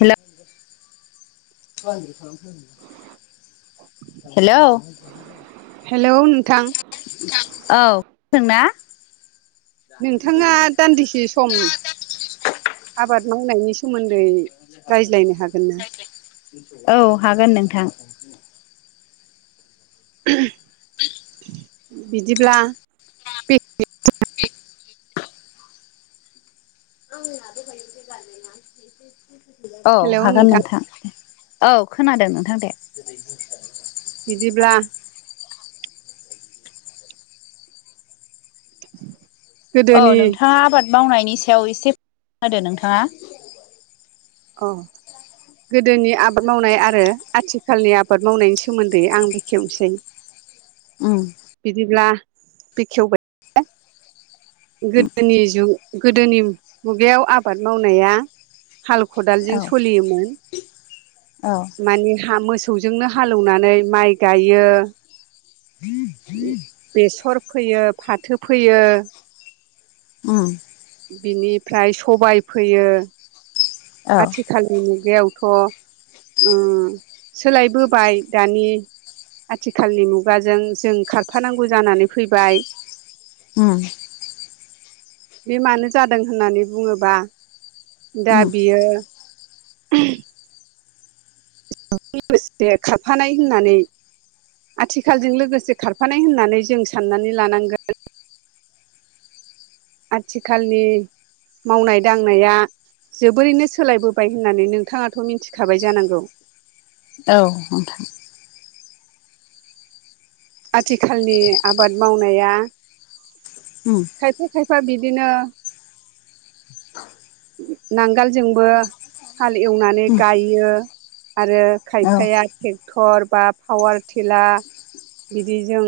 हेल हेल' हेलौ नोंथां। औ ना नोंथाङा दान्दिसे सम आबाद मावनायनि सम सोमोन्दै रायज्लायनो हागोन ना? औ हागोन नोंथां। बिदिब्ला बे औ हेलौ हागोन नोंथां नोंथाङ द। औ खोनादों नोंथां दे। ज [inaudible] बिदिब्ला औ गोदोनि नोंथाङा आबाद मावनायनि सायाव एसे होदो नोंथाङा औ गोदोनि आबाद मावनाय आरो आथिखालनि आबाद मावनायनि सोमोन्दै आं बेखेवनोसै [inaudible] उ बिदिब्ला बेखेवबाय उम गोदोनि जग गोदोनि मुगायाव आबाद मावनाया हाल खदालजों औ सलियोमोन। औ माने ह मोसौजोंनो हालौवनानै माइ गायो। हम बेसर फोयो फाथो फोयो। उम बिनिफ्राय सबाय फैयो आथिखाल औ आथिखालनि मुगायावथ' सोलायबोबाय दानि आथिखालनि मुगाजों जों खारफानांगौ जानानै फैबाय उम। बे मानो जादों होननानै बुङोबा दा उम बियो। [unintelligible] लोगोसे खारफानाय होननानै आथिखालजों लोगोसे खारफानाय होननानै जों साननानै लानांगोन। आथिखालनि मावनाय दांनाया जोबोरैनो सोलायबोबाय होननानै नोंथाङाथ' मिथिखाबाय जानांगौ। औ नोंथां आथिखालनि आबाद मावनाया उम खायफा खायफा बिदिनो नांगोलजोंबो हाल एवनानै उम गायो। आरो औ खायफाया ट्रेक्टर बा पावार टिला बिदिजों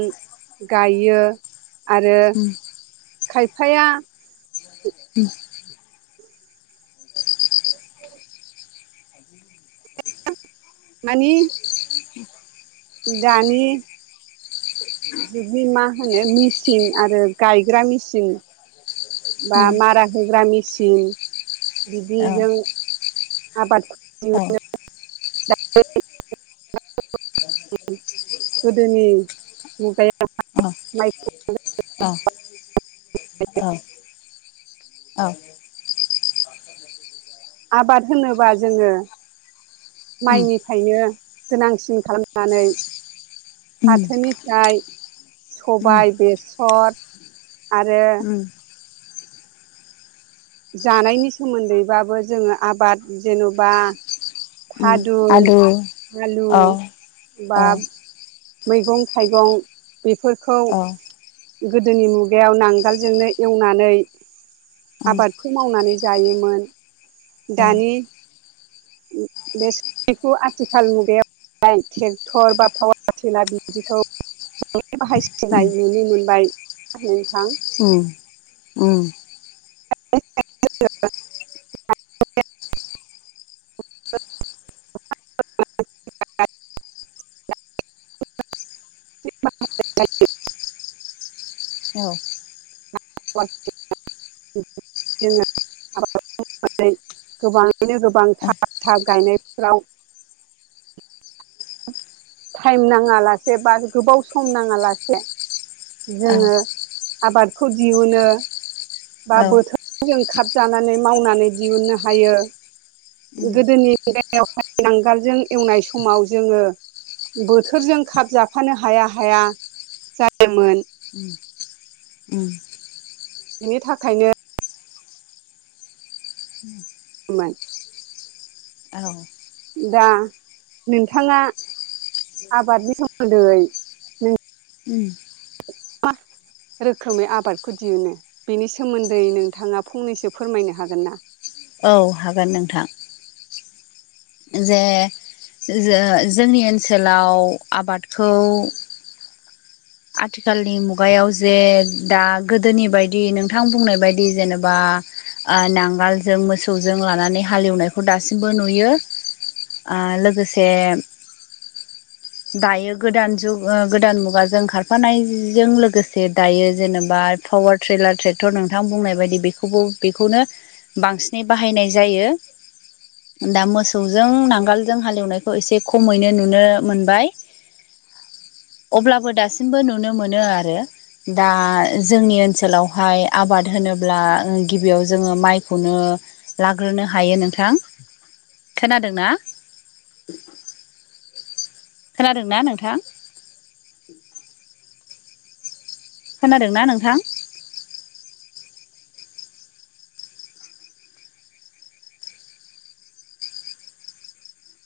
गायो आरो उम खायफाया ओम मानि दानि जुगनि मा होनो मेचिन आरो गायग्रा मेचिन बा उम मारा होग्रा मेसिन औ बिदिजों आबाद औ [unintelligible] गोदोनि मुगायाव माइ [unintelligible] औ औ आबाद होनोबा जोङो उम माइनिफ्रायनो गोनांसिन खालामनानै उम फाथोनिफ्राय उम सबाय बेसर आरो उम जानायनि सोमोन्दैबाबो जोङो आबाद जेन'बा उम आलु औ फादुन आलु बा औ मैगं थाइगं बेफोरखौ औ गोदोनि मुगायाव नांगोलजोंनो एवनानै उम आबाद खौ मावनानै जायोमोन। दानि बे सखौ आथिखाल मुगायाव ट्रेक्टर बा पावार लाार बिदिखौ बाय बाहायसि जाय नुनो मोनबाय नोंथां [inaudible] ओं [unintelligible] [unintelligible] [unintelligible] औ [unintelligible] मै गोबाङैनो गोबां औ थाब थाब गायनायफ्राव [unintelligible] टाइम नाङा लासे बा गोबाव सम नाङा लासे औ जोङो आबादखौ दिहुनो बा औ बोथोर जों खाबजानानै मावनानै दिहुननो हायो उम गोदोनि [unintelligible] यावहाय नांगोलजों एवनाय समाव जोङो बोथोरजों खाब जाफानो हाया हाया जायोमोन। उम [inaudible] बिनि थाखायनो मान औ दा नोंथाङा आबादनि सोमोन्दै नों उम [unintelligible] रोखोमै आबादखौ दिहुनो बेनि सोमोन्दै नोंथाङा फंनैसो फोरमायनो हागोन ना? औ हागोन नोंथां जे ज जोंनि ओनसोलाव आबादखौ आथिखालनि मुगायाव जे दा गोदोनि बायदि नोंथां बुंनाय बायदि जेनेबा नांगालजों मोसौजों लानानै हालेवनायखौ दासिमबो नुयो। ओ लोगोसे दायो गोदान जुग गोदान मुगाजों ओंखार थफानायजों लोगोसे दायो जेनेबा पावार ट्रैलार ट्रेक्टर नोंथां बुंनाय बायदि बेखौ खौबो बेखौनो बांसिनै बाहायनाय जायो। दा मोसौजों नांगोलजों हालेवनायखौ एसे खमैनो नुनो मोनबाय। ज अब्लाबो दासिमबो नुनो मोनो आरो। दा जोंनि ओनसोलावहाय आबाद होनोब्ला गिबियाव जोङो माइखौनो लाग्रोनो हायो नोंथां। खोनादों ना? खोनादों ना नोंथां? खोनादों ना नोंथां?